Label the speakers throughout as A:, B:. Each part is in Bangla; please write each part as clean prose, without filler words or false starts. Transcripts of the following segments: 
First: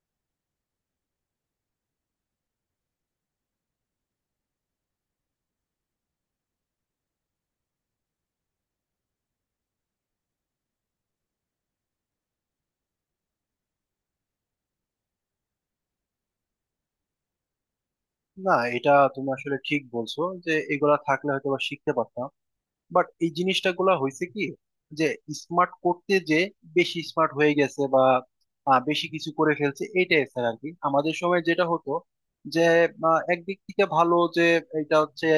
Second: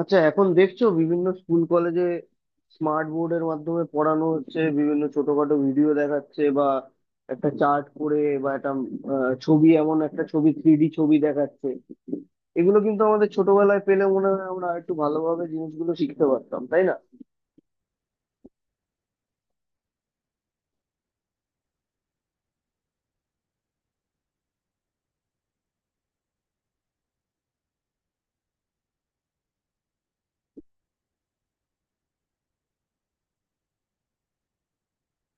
A: আচ্ছা, এখন দেখছো বিভিন্ন স্কুল কলেজে স্মার্ট বোর্ডের মাধ্যমে পড়ানো হচ্ছে, বিভিন্ন ছোটখাটো ভিডিও দেখাচ্ছে বা একটা চার্ট করে বা একটা ছবি, এমন একটা ছবি থ্রিডি ছবি দেখাচ্ছে। এগুলো কিন্তু আমাদের ছোটবেলায় পেলে মনে হয় আমরা একটু ভালোভাবে জিনিসগুলো শিখতে পারতাম, তাই না?
B: না, এটা তুমি আসলে ঠিক বলছো যে এগুলা থাকলে হয়তো বা শিখতে পারতাম। বাট এই জিনিসটা গুলা হয়েছে কি, যে স্মার্ট করতে বেশি স্মার্ট হয়ে গেছে, বা বেশি কিছু করে ফেলছে। এটাই স্যার আর কি, আমাদের সময় যেটা হতো, যে একদিক থেকে ভালো যে এটা হচ্ছে,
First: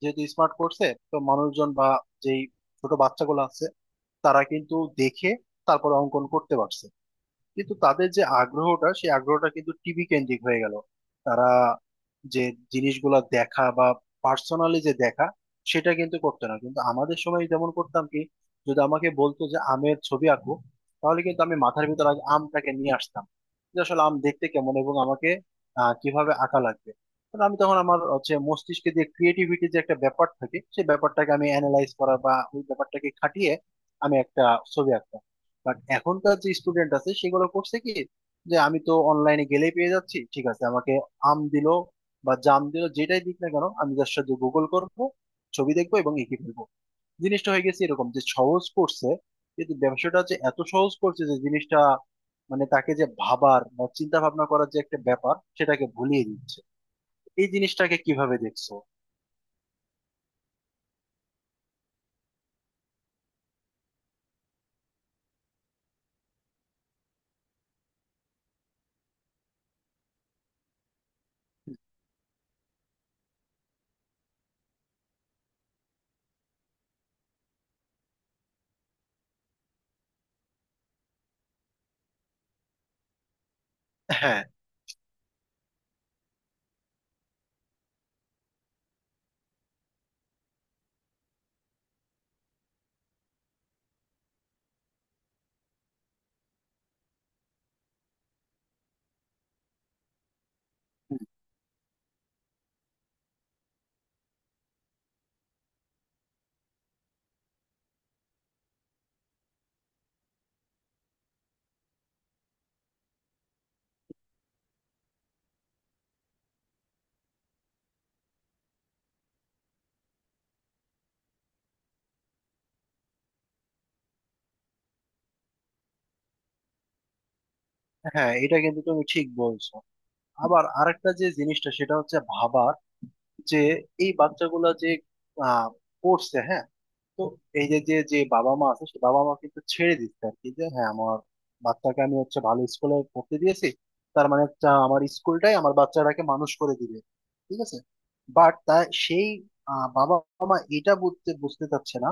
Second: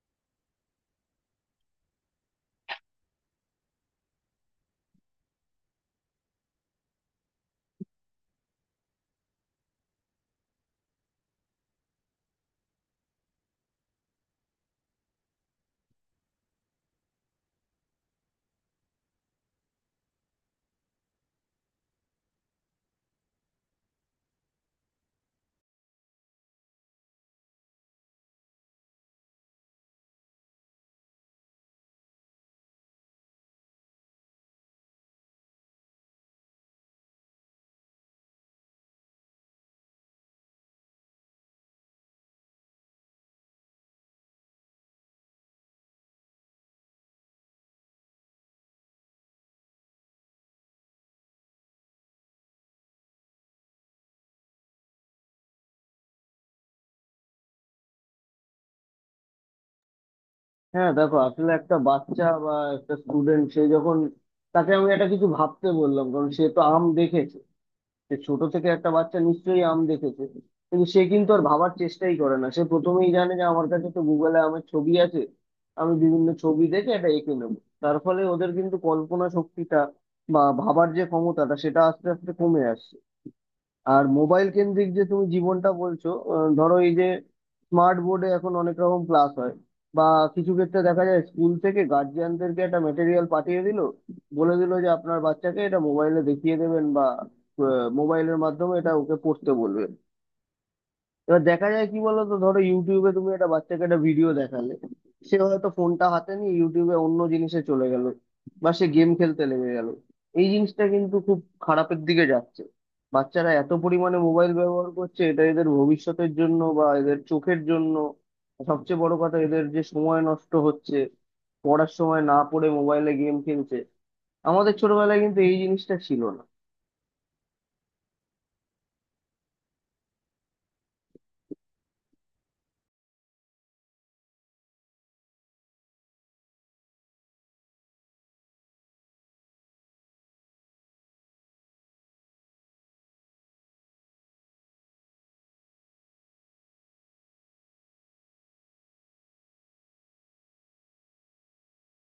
B: যেহেতু স্মার্ট করছে। তো মানুষজন বা যেই ছোট বাচ্চাগুলো আছে, তারা কিন্তু দেখে তারপর অঙ্কন করতে পারছে। কিন্তু তাদের যে আগ্রহটা, সেই আগ্রহটা কিন্তু টিভি কেন্দ্রিক হয়ে গেল। তারা যে জিনিসগুলো দেখা বা পার্সোনালি যে দেখা, সেটা কিন্তু করতে না। কিন্তু আমাদের সময় যেমন করতাম কি, যদি আমাকে বলতো যে আমের ছবি আঁকো, তাহলে কিন্তু আমি মাথার ভিতর আগে আমটাকে নিয়ে আসতাম, যে আসলে আম দেখতে কেমন এবং আমাকে কিভাবে আঁকা লাগবে। কারণ আমি তখন আমার হচ্ছে মস্তিষ্কে যে ক্রিয়েটিভিটি যে একটা ব্যাপার থাকে, সেই ব্যাপারটাকে আমি অ্যানালাইজ করা বা ওই ব্যাপারটাকে খাটিয়ে আমি একটা ছবি আঁকতাম। বাট এখনকার যে স্টুডেন্ট আছে, সেগুলো করছে কি, যে আমি তো অনলাইনে গেলেই পেয়ে যাচ্ছি। ঠিক আছে, আমাকে আম দিল বা জাম দিল, যেটাই দিক না কেন, আমি তার সাথে গুগল করব, ছবি দেখবো এবং এঁকে ফেলবো। জিনিসটা হয়ে গেছে এরকম, যে সহজ করছে, কিন্তু ব্যবসাটা যে এত সহজ করছে যে জিনিসটা, মানে তাকে যে ভাবার বা চিন্তা ভাবনা করার যে একটা ব্যাপার, সেটাকে ভুলিয়ে দিচ্ছে। এই জিনিসটাকে কিভাবে দেখছো?
A: হ্যাঁ, দেখো আসলে একটা বাচ্চা বা একটা স্টুডেন্ট, সে যখন, তাকে আমি একটা কিছু ভাবতে বললাম, কারণ সে তো আম দেখেছে। সে ছোট থেকে, একটা বাচ্চা নিশ্চয়ই আম দেখেছে, কিন্তু সে কিন্তু আর ভাবার চেষ্টাই করে না। সে প্রথমেই জানে যে আমার কাছে তো গুগলে আমের ছবি আছে, আমি বিভিন্ন ছবি দেখে এটা এঁকে নেবো। তার ফলে ওদের কিন্তু কল্পনা শক্তিটা বা ভাবার যে ক্ষমতাটা, সেটা আস্তে আস্তে কমে আসছে। আর
B: হ্যাঁ,
A: মোবাইল কেন্দ্রিক যে তুমি জীবনটা বলছো, ধরো এই যে স্মার্ট বোর্ডে এখন অনেক রকম ক্লাস হয় বা কিছু ক্ষেত্রে দেখা যায় স্কুল থেকে গার্জিয়ানদেরকে একটা মেটেরিয়াল পাঠিয়ে দিল, বলে দিল যে আপনার বাচ্চাকে এটা মোবাইলে দেখিয়ে দেবেন বা মোবাইলের মাধ্যমে এটা ওকে পড়তে বলবে। এবার দেখা যায় কি বলতো, ধরো ইউটিউবে তুমি একটা বাচ্চাকে একটা ভিডিও দেখালে, সে হয়তো ফোনটা হাতে নিয়ে ইউটিউবে অন্য জিনিসে চলে গেল বা সে গেম খেলতে লেগে গেল। এই জিনিসটা কিন্তু খুব খারাপের দিকে যাচ্ছে। বাচ্চারা এত পরিমাণে মোবাইল ব্যবহার করছে, এটা এদের ভবিষ্যতের জন্য বা এদের চোখের জন্য, সবচেয়ে বড় কথা এদের যে সময় নষ্ট হচ্ছে, পড়ার সময় না পড়ে মোবাইলে গেম খেলছে। আমাদের ছোটবেলায় কিন্তু এই জিনিসটা ছিল না।
B: হ্যাঁ, এটা কিন্তু তুমি ঠিক বলছো। আবার আরেকটা যে জিনিসটা সেটা হচ্ছে ভাবা, যে এই বাচ্চাগুলা যে আহ, পড়ছে। হ্যাঁ। তো এই যে যে যে বাবা মা আছে, সে বাবা মা কিন্তু ছেড়ে দিচ্ছে আর কি, যে হ্যাঁ আমার বাচ্চাকে আমি হচ্ছে ভালো স্কুলে পড়তে দিয়েছি। তার মানে হচ্ছে আমার স্কুলটাই আমার বাচ্চাটাকে মানুষ করে দিবে, ঠিক আছে? বাট তা সেই বাবা মা এটা বুঝতে বুঝতে চাচ্ছে না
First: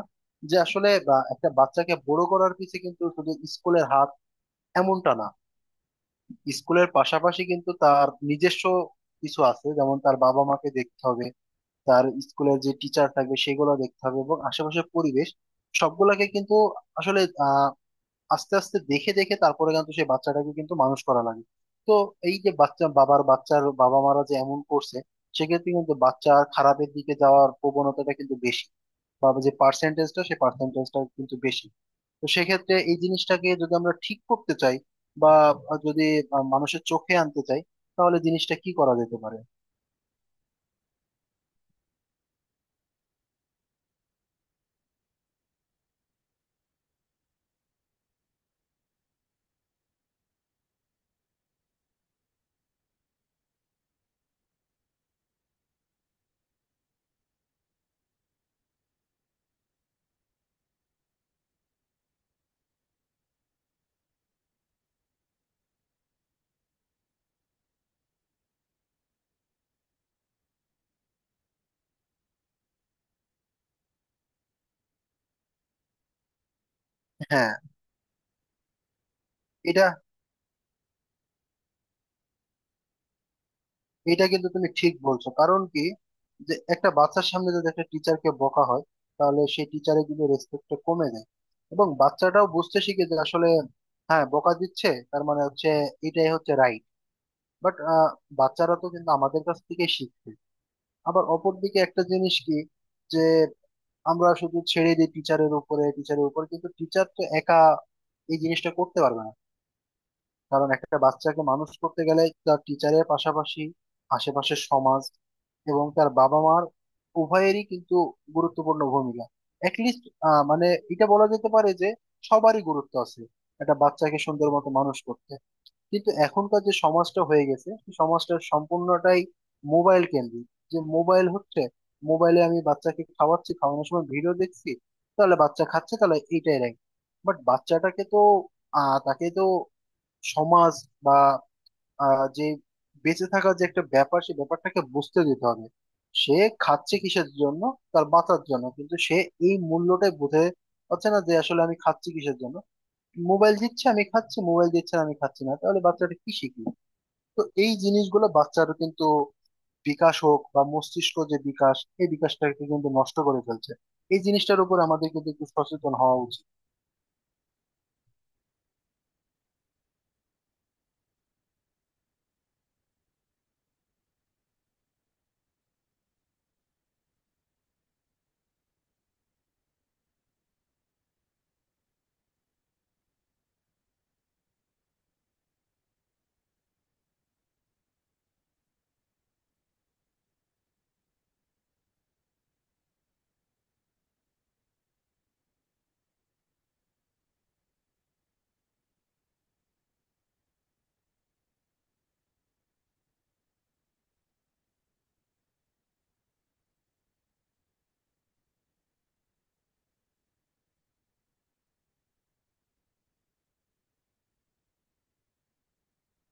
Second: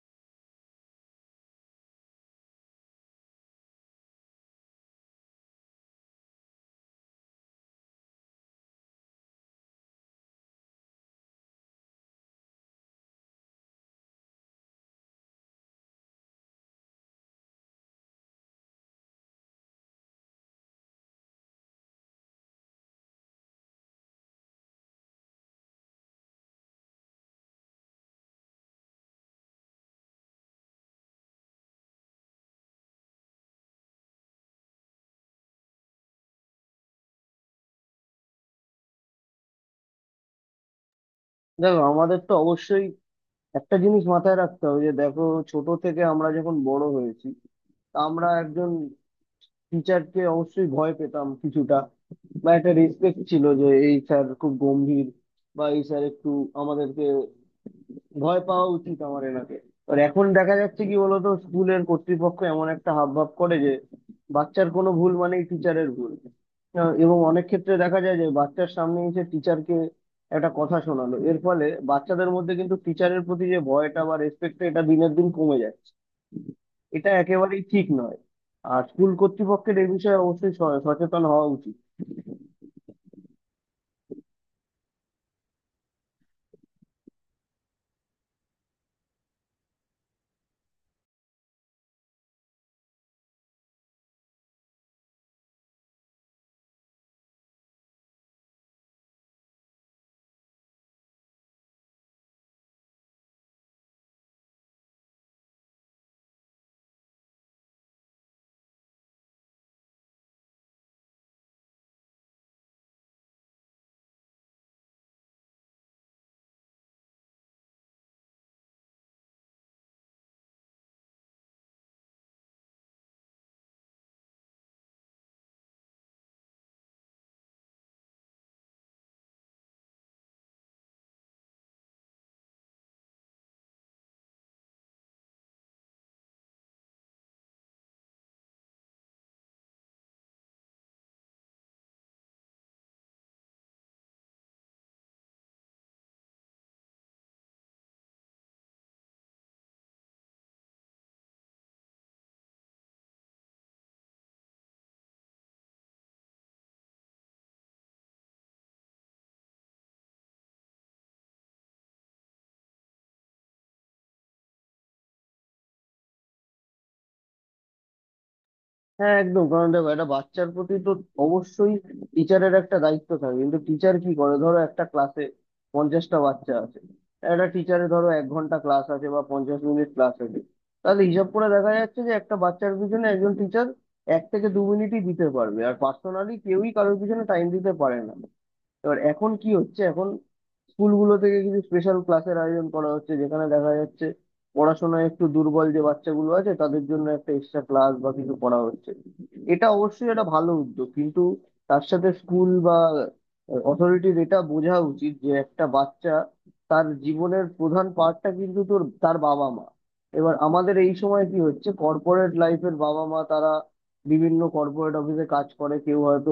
B: যে আসলে একটা বাচ্চাকে বড় করার পিছে কিন্তু শুধু স্কুলের হাত, এমনটা না। স্কুলের পাশাপাশি কিন্তু তার নিজস্ব কিছু আছে, যেমন তার বাবা মাকে দেখতে হবে, তার স্কুলের যে টিচার থাকবে সেগুলো দেখতে হবে এবং আশেপাশের পরিবেশ সবগুলাকে কিন্তু আসলে আহ আস্তে আস্তে দেখে দেখে তারপরে কিন্তু সেই বাচ্চাটাকে কিন্তু মানুষ করা লাগে। তো এই যে বাচ্চার বাবা মারা যে এমন করছে, সেক্ষেত্রে কিন্তু বাচ্চা খারাপের দিকে যাওয়ার প্রবণতাটা কিন্তু বেশি, বা যে পার্সেন্টেজটা, সেই পার্সেন্টেজটা কিন্তু বেশি। তো সেক্ষেত্রে এই জিনিসটাকে যদি আমরা ঠিক করতে চাই, বা যদি মানুষের চোখে আনতে চাই, তাহলে জিনিসটা কি করা যেতে পারে?
A: দেখো, আমাদের তো অবশ্যই একটা জিনিস মাথায় রাখতে হবে, যে দেখো ছোট থেকে আমরা যখন বড় হয়েছি, তা আমরা একজন টিচারকে অবশ্যই ভয় পেতাম কিছুটা, বা একটা রেসপেক্ট ছিল যে এই স্যার খুব গম্ভীর বা এই স্যার একটু, আমাদেরকে ভয় পাওয়া উচিত আমার এনাকে। আর এখন দেখা যাচ্ছে কি বলতো, স্কুলের কর্তৃপক্ষ এমন একটা হাবভাব করে যে বাচ্চার কোনো ভুল মানেই টিচারের ভুল। এবং অনেক ক্ষেত্রে দেখা যায় যে বাচ্চার সামনে এসে টিচারকে একটা কথা শোনালো, এর ফলে বাচ্চাদের মধ্যে কিন্তু টিচারের প্রতি যে ভয়টা বা রেসপেক্টটা, এটা দিনের দিন কমে যাচ্ছে। এটা
B: হ্যাঁ,
A: একেবারেই ঠিক নয়। আর স্কুল কর্তৃপক্ষের
B: এটা
A: এই বিষয়ে অবশ্যই সচেতন হওয়া উচিত।
B: এটা কিন্তু তুমি ঠিক বলছো। কারণ কি, যে একটা বাচ্চার সামনে যদি একটা টিচারকে বকা হয়, তাহলে সেই টিচারের কিন্তু রেসপেক্টটা কমে যায়, এবং বাচ্চাটাও বুঝতে শিখে যে আসলে হ্যাঁ বকা দিচ্ছে, তার মানে হচ্ছে এটাই হচ্ছে রাইট। বাট বাচ্চারা তো কিন্তু আমাদের কাছ থেকে শিখছে। আবার অপরদিকে একটা জিনিস কি, যে আমরা শুধু ছেড়ে দিই টিচারের উপর, কিন্তু টিচার তো একা এই জিনিসটা করতে পারবে না। কারণ একটা বাচ্চাকে মানুষ করতে গেলে তার টিচারের পাশাপাশি আশেপাশের সমাজ এবং তার বাবা মার উভয়েরই কিন্তু গুরুত্বপূর্ণ ভূমিকা। অ্যাটলিস্ট মানে এটা বলা যেতে পারে যে সবারই গুরুত্ব আছে একটা বাচ্চাকে সুন্দর মতো মানুষ করতে। কিন্তু এখনকার যে সমাজটা হয়ে গেছে, সেই সমাজটা সম্পূর্ণটাই মোবাইল কেন্দ্রিক, যে মোবাইল হচ্ছে, মোবাইলে আমি বাচ্চাকে খাওয়াচ্ছি, খাওয়ানোর সময় ভিডিও দেখছি, তাহলে বাচ্চা খাচ্ছে, তাহলে এইটাই রাখি। বাট বাচ্চাটাকে তো তাকে তো সমাজ বা যে বেঁচে থাকার যে একটা ব্যাপার, সেই ব্যাপারটাকে বুঝতে দিতে হবে। সে খাচ্ছে কিসের জন্য, তার বাঁচার জন্য, কিন্তু সে এই মূল্যটাই বুঝে পাচ্ছে না যে আসলে আমি খাচ্ছি কিসের জন্য। মোবাইল দিচ্ছে আমি খাচ্ছি, মোবাইল দিচ্ছে না আমি খাচ্ছি না, তাহলে বাচ্চাটা কি শিখবে? তো এই জিনিসগুলো বাচ্চার কিন্তু বিকাশ হোক বা মস্তিষ্ক যে বিকাশ, এই বিকাশটাকে কিন্তু নষ্ট করে ফেলছে। এই জিনিসটার উপর আমাদের কিন্তু একটু সচেতন হওয়া উচিত।
A: হ্যাঁ একদম, কারণ দেখো একটা বাচ্চার প্রতি তো অবশ্যই টিচারের একটা দায়িত্ব থাকে, কিন্তু টিচার কি করে? ধরো একটা ক্লাসে 50টা বাচ্চা আছে, একটা টিচারে ধরো 1 ঘন্টা ক্লাস আছে বা 50 মিনিট ক্লাস আছে। তাহলে হিসাব করে দেখা যাচ্ছে যে একটা বাচ্চার পিছনে একজন টিচার 1 থেকে 2 মিনিটই দিতে পারবে। আর পার্সোনালি কেউই কারোর পিছনে টাইম দিতে পারে না। এবার এখন কি হচ্ছে, এখন স্কুলগুলো থেকে কিছু স্পেশাল ক্লাসের আয়োজন করা হচ্ছে, যেখানে দেখা যাচ্ছে পড়াশোনায় একটু দুর্বল যে বাচ্চাগুলো আছে তাদের জন্য একটা এক্সট্রা ক্লাস বা কিছু করা হচ্ছে। এটা অবশ্যই একটা ভালো উদ্যোগ, কিন্তু তার সাথে স্কুল বা অথরিটির এটা বোঝা উচিত যে একটা বাচ্চা, তার জীবনের প্রধান পার্টটা কিন্তু তোর তার বাবা মা। এবার আমাদের এই সময় কি হচ্ছে, কর্পোরেট লাইফের বাবা মা, তারা বিভিন্ন কর্পোরেট অফিসে কাজ করে, কেউ হয়তো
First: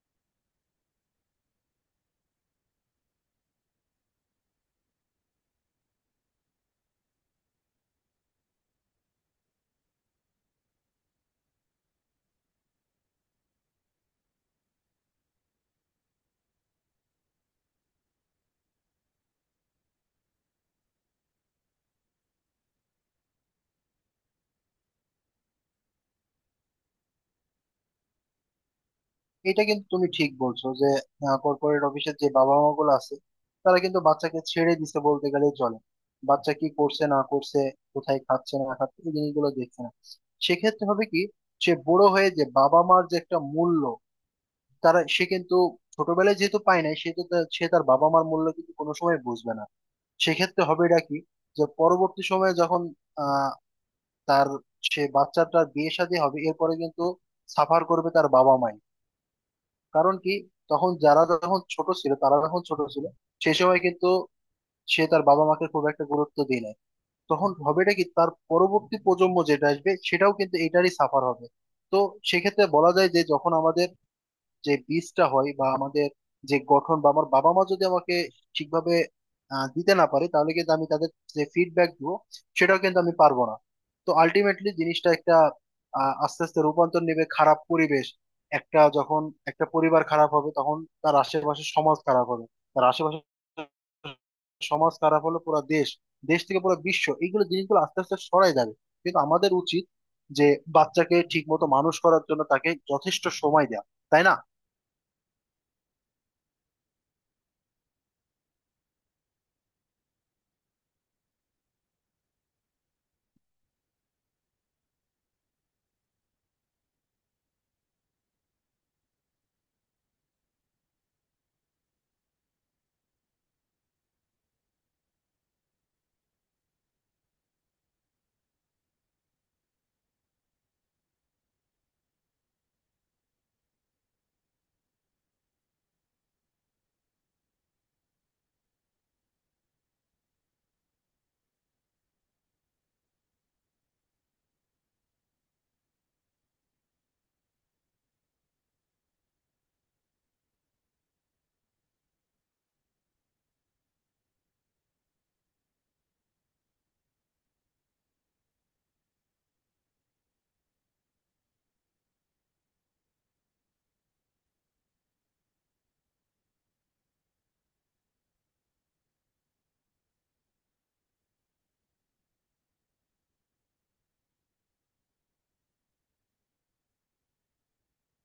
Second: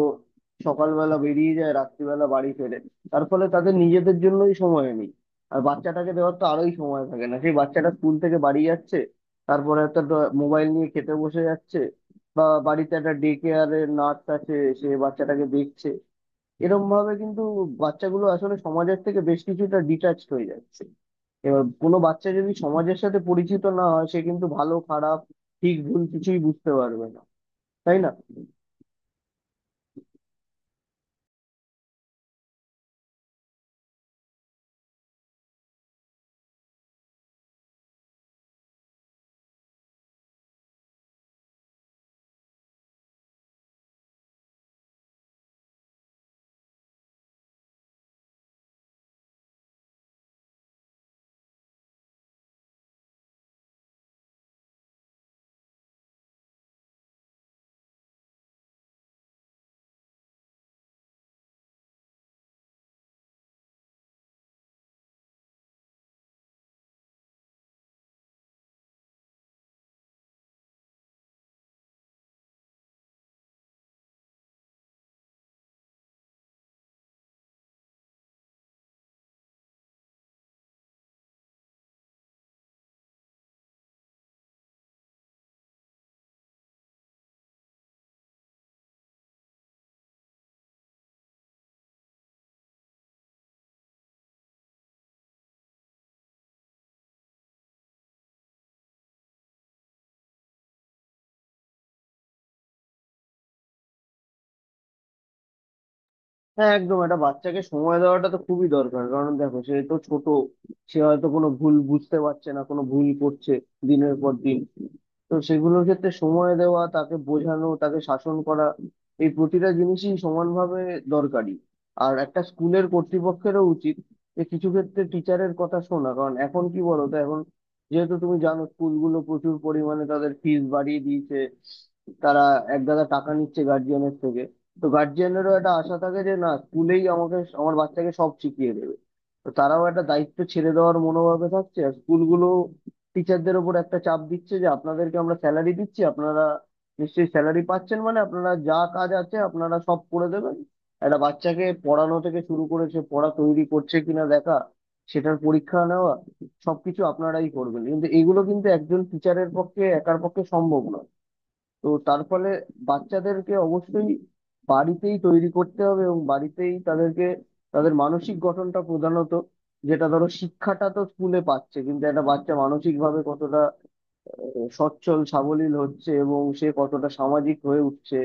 A: সকালবেলা বেরিয়ে যায়, রাত্রিবেলা বাড়ি ফেরে। তার ফলে তাদের নিজেদের জন্যই সময় নেই, আর বাচ্চাটাকে দেওয়ার তো আরোই সময় থাকে না। সেই বাচ্চাটা স্কুল থেকে বাড়ি যাচ্ছে, তারপরে একটা মোবাইল নিয়ে খেতে বসে যাচ্ছে, বা বাড়িতে একটা ডে কেয়ারের নার্স আছে, সে বাচ্চাটাকে দেখছে। এরকম ভাবে কিন্তু বাচ্চাগুলো আসলে সমাজের থেকে বেশ কিছুটা ডিটাচড হয়ে যাচ্ছে। এবার কোনো বাচ্চা যদি সমাজের সাথে পরিচিত না হয়, সে কিন্তু ভালো খারাপ, ঠিক ভুল কিছুই বুঝতে পারবে না, তাই না?
B: এটা কিন্তু তুমি ঠিক বলছো যে কর্পোরেট অফিসের যে বাবা মা গুলো আছে, তারা কিন্তু বাচ্চাকে ছেড়ে দিছে বলতে গেলেই চলে। বাচ্চা কি করছে না করছে, কোথায় খাচ্ছে না খাচ্ছে, এই জিনিসগুলো দেখছে না। সেক্ষেত্রে হবে কি, সে বড় হয়ে যে বাবা মার যে একটা মূল্য, সে কিন্তু ছোটবেলায় যেহেতু পায় নাই, সে তার বাবা মার মূল্য কিন্তু কোনো সময় বুঝবে না। সেক্ষেত্রে হবে এটা কি, যে পরবর্তী সময়ে যখন আহ তার সে বাচ্চাটার বিয়ে শাদী হবে, এরপরে কিন্তু সাফার করবে তার বাবা মাই। কারণ কি, তখন যারা যখন ছোট ছিল তারা যখন ছোট ছিল, সে সময় কিন্তু সে তার বাবা মাকে খুব একটা গুরুত্ব দিয়ে নাই। তখন হবেটা কি, তার পরবর্তী প্রজন্ম যেটা আসবে, সেটাও কিন্তু এটারই সাফার হবে। তো সেক্ষেত্রে বলা যায় যে যখন আমাদের যে বীজটা হয় বা আমাদের যে গঠন, বা আমার বাবা মা যদি আমাকে ঠিকভাবে দিতে না পারে, তাহলে কিন্তু আমি তাদের যে ফিডব্যাক দিব, সেটাও কিন্তু আমি পারবো না। তো আলটিমেটলি জিনিসটা একটা আস্তে আস্তে রূপান্তর নেবে খারাপ পরিবেশ। একটা যখন একটা পরিবার খারাপ হবে, তখন তার আশেপাশে সমাজ খারাপ হবে, তার আশেপাশে সমাজ খারাপ হলে পুরো দেশ, দেশ থেকে পুরো বিশ্ব, এইগুলো জিনিসগুলো আস্তে আস্তে সরাই যাবে। কিন্তু আমাদের উচিত যে বাচ্চাকে ঠিক মতো মানুষ করার জন্য তাকে যথেষ্ট সময় দেওয়া, তাই না?
A: হ্যাঁ একদম, এটা বাচ্চাকে সময় দেওয়াটা তো খুবই দরকার, কারণ দেখো সে তো ছোট। সে হয়তো কোনো ভুল বুঝতে পারছে না, কোনো ভুল করছে দিনের পর দিন। তো সেগুলোর ক্ষেত্রে সময় দেওয়া, তাকে বোঝানো, তাকে শাসন করা, এই প্রতিটা জিনিসই সমানভাবে দরকারি। আর একটা স্কুলের কর্তৃপক্ষেরও উচিত যে কিছু ক্ষেত্রে টিচারের কথা শোনা, কারণ এখন কি বলো তো, এখন যেহেতু তুমি জানো স্কুলগুলো প্রচুর পরিমাণে তাদের ফিস বাড়িয়ে দিয়েছে, তারা এক গাদা টাকা নিচ্ছে গার্জিয়ানের থেকে। তো গার্জিয়ানেরও একটা আশা থাকে যে না, স্কুলেই আমাকে আমার বাচ্চাকে সব শিখিয়ে দেবে। তো তারাও একটা দায়িত্ব ছেড়ে দেওয়ার মনোভাবে থাকছে, আর স্কুলগুলো টিচারদের ওপর একটা চাপ দিচ্ছে যে আপনাদেরকে আমরা স্যালারি দিচ্ছি, আপনারা নিশ্চয়ই স্যালারি পাচ্ছেন, মানে আপনারা যা কাজ আছে আপনারা সব করে দেবেন। একটা বাচ্চাকে পড়ানো থেকে শুরু করে সে পড়া তৈরি করছে কিনা দেখা, সেটার পরীক্ষা নেওয়া, সবকিছু আপনারাই করবেন, কিন্তু এগুলো কিন্তু একজন টিচারের পক্ষে একার পক্ষে সম্ভব নয়। তো তার ফলে বাচ্চাদেরকে অবশ্যই বাড়িতেই তৈরি করতে হবে এবং বাড়িতেই তাদেরকে, তাদের মানসিক গঠনটা প্রধানত, যেটা ধরো শিক্ষাটা তো স্কুলে পাচ্ছে, কিন্তু একটা বাচ্চা মানসিক ভাবে কতটা সচ্ছল, সাবলীল হচ্ছে এবং সে কতটা সামাজিক হয়ে উঠছে,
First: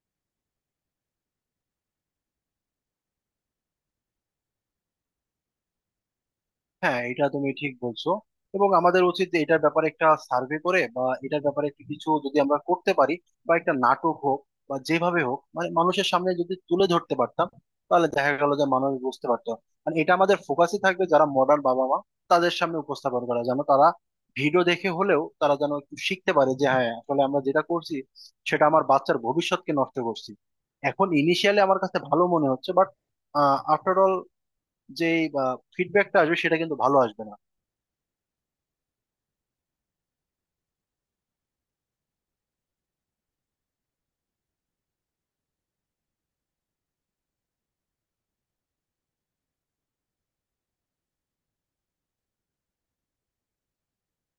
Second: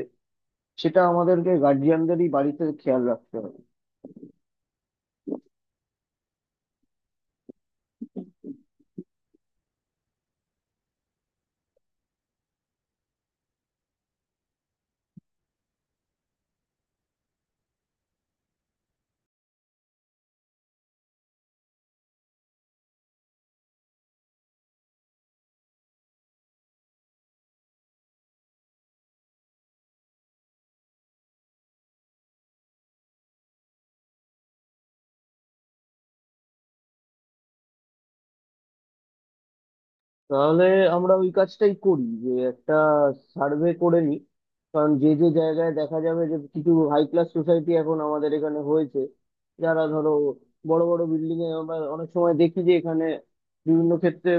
A: সেটা আমাদেরকে গার্জিয়ানদেরই বাড়িতে খেয়াল রাখতে হবে।
B: হ্যাঁ, এটা তুমি ঠিক বলছো। এবং আমাদের উচিত যে এটার ব্যাপারে একটা সার্ভে করে, বা এটার ব্যাপারে একটু কিছু যদি আমরা করতে পারি, বা একটা নাটক হোক, বা যেভাবে হোক, মানে মানুষের সামনে যদি তুলে ধরতে পারতাম, তাহলে দেখা গেল যে মানুষ বুঝতে পারতো। মানে এটা আমাদের ফোকাসই থাকবে, যারা মডার্ন বাবা মা তাদের সামনে উপস্থাপন করা, যেন তারা ভিডিও দেখে হলেও তারা যেন একটু শিখতে পারে যে হ্যাঁ আসলে আমরা যেটা করছি, সেটা আমার বাচ্চার ভবিষ্যৎকে নষ্ট করছি। এখন ইনিশিয়ালি আমার কাছে ভালো মনে হচ্ছে, বাট আফটার অল যে ফিডব্যাকটা আসবে, সেটা কিন্তু ভালো আসবে না।
A: তাহলে আমরা ওই কাজটাই করি, যে একটা সার্ভে করে নিই। কারণ যে যে জায়গায় দেখা যাবে, যে কিছু হাই ক্লাস সোসাইটি এখন আমাদের এখানে হয়েছে, যারা ধরো বড় বড় বিল্ডিং এ, আমরা অনেক সময় দেখি যে এখানে বিভিন্ন ক্ষেত্রে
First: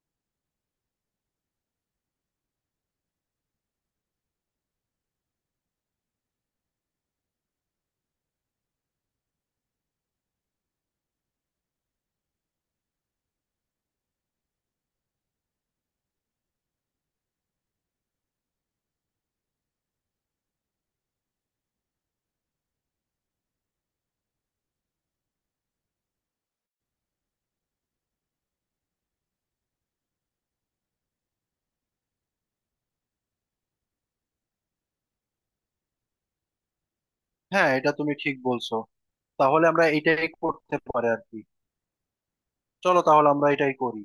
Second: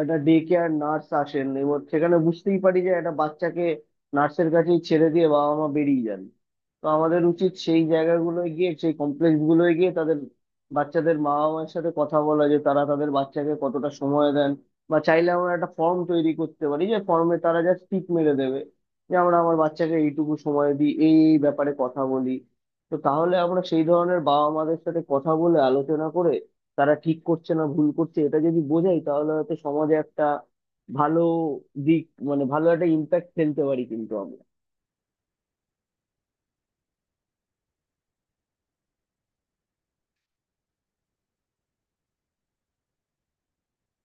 A: একটা ডে কেয়ার নার্স আসেন, এবং সেখানে বুঝতেই পারি যে একটা বাচ্চাকে নার্সের কাছেই ছেড়ে দিয়ে বাবা মা বেরিয়ে যান। তো আমাদের উচিত সেই জায়গাগুলোয় গিয়ে, সেই কমপ্লেক্স গুলোয় গিয়ে তাদের বাচ্চাদের মা বাবার সাথে কথা বলা, যে তারা তাদের বাচ্চাকে কতটা সময় দেন। বা চাইলে আমরা একটা ফর্ম তৈরি করতে পারি, যে ফর্মে তারা জাস্ট টিক মেরে দেবে যে আমরা আমার বাচ্চাকে এইটুকু সময় দিই, এই এই ব্যাপারে কথা বলি। তো তাহলে আমরা সেই ধরনের বাবা মাদের সাথে কথা বলে, আলোচনা করে, তারা ঠিক করছে না ভুল করছে এটা যদি বোঝাই, তাহলে হয়তো সমাজে একটা ভালো দিক, মানে ভালো একটা ইম্প্যাক্ট ফেলতে পারি কিন্তু আমরা।
B: হ্যাঁ, এটা তুমি ঠিক বলছো। তাহলে আমরা এটাই করতে পারি আর কি। চলো তাহলে আমরা এটাই করি।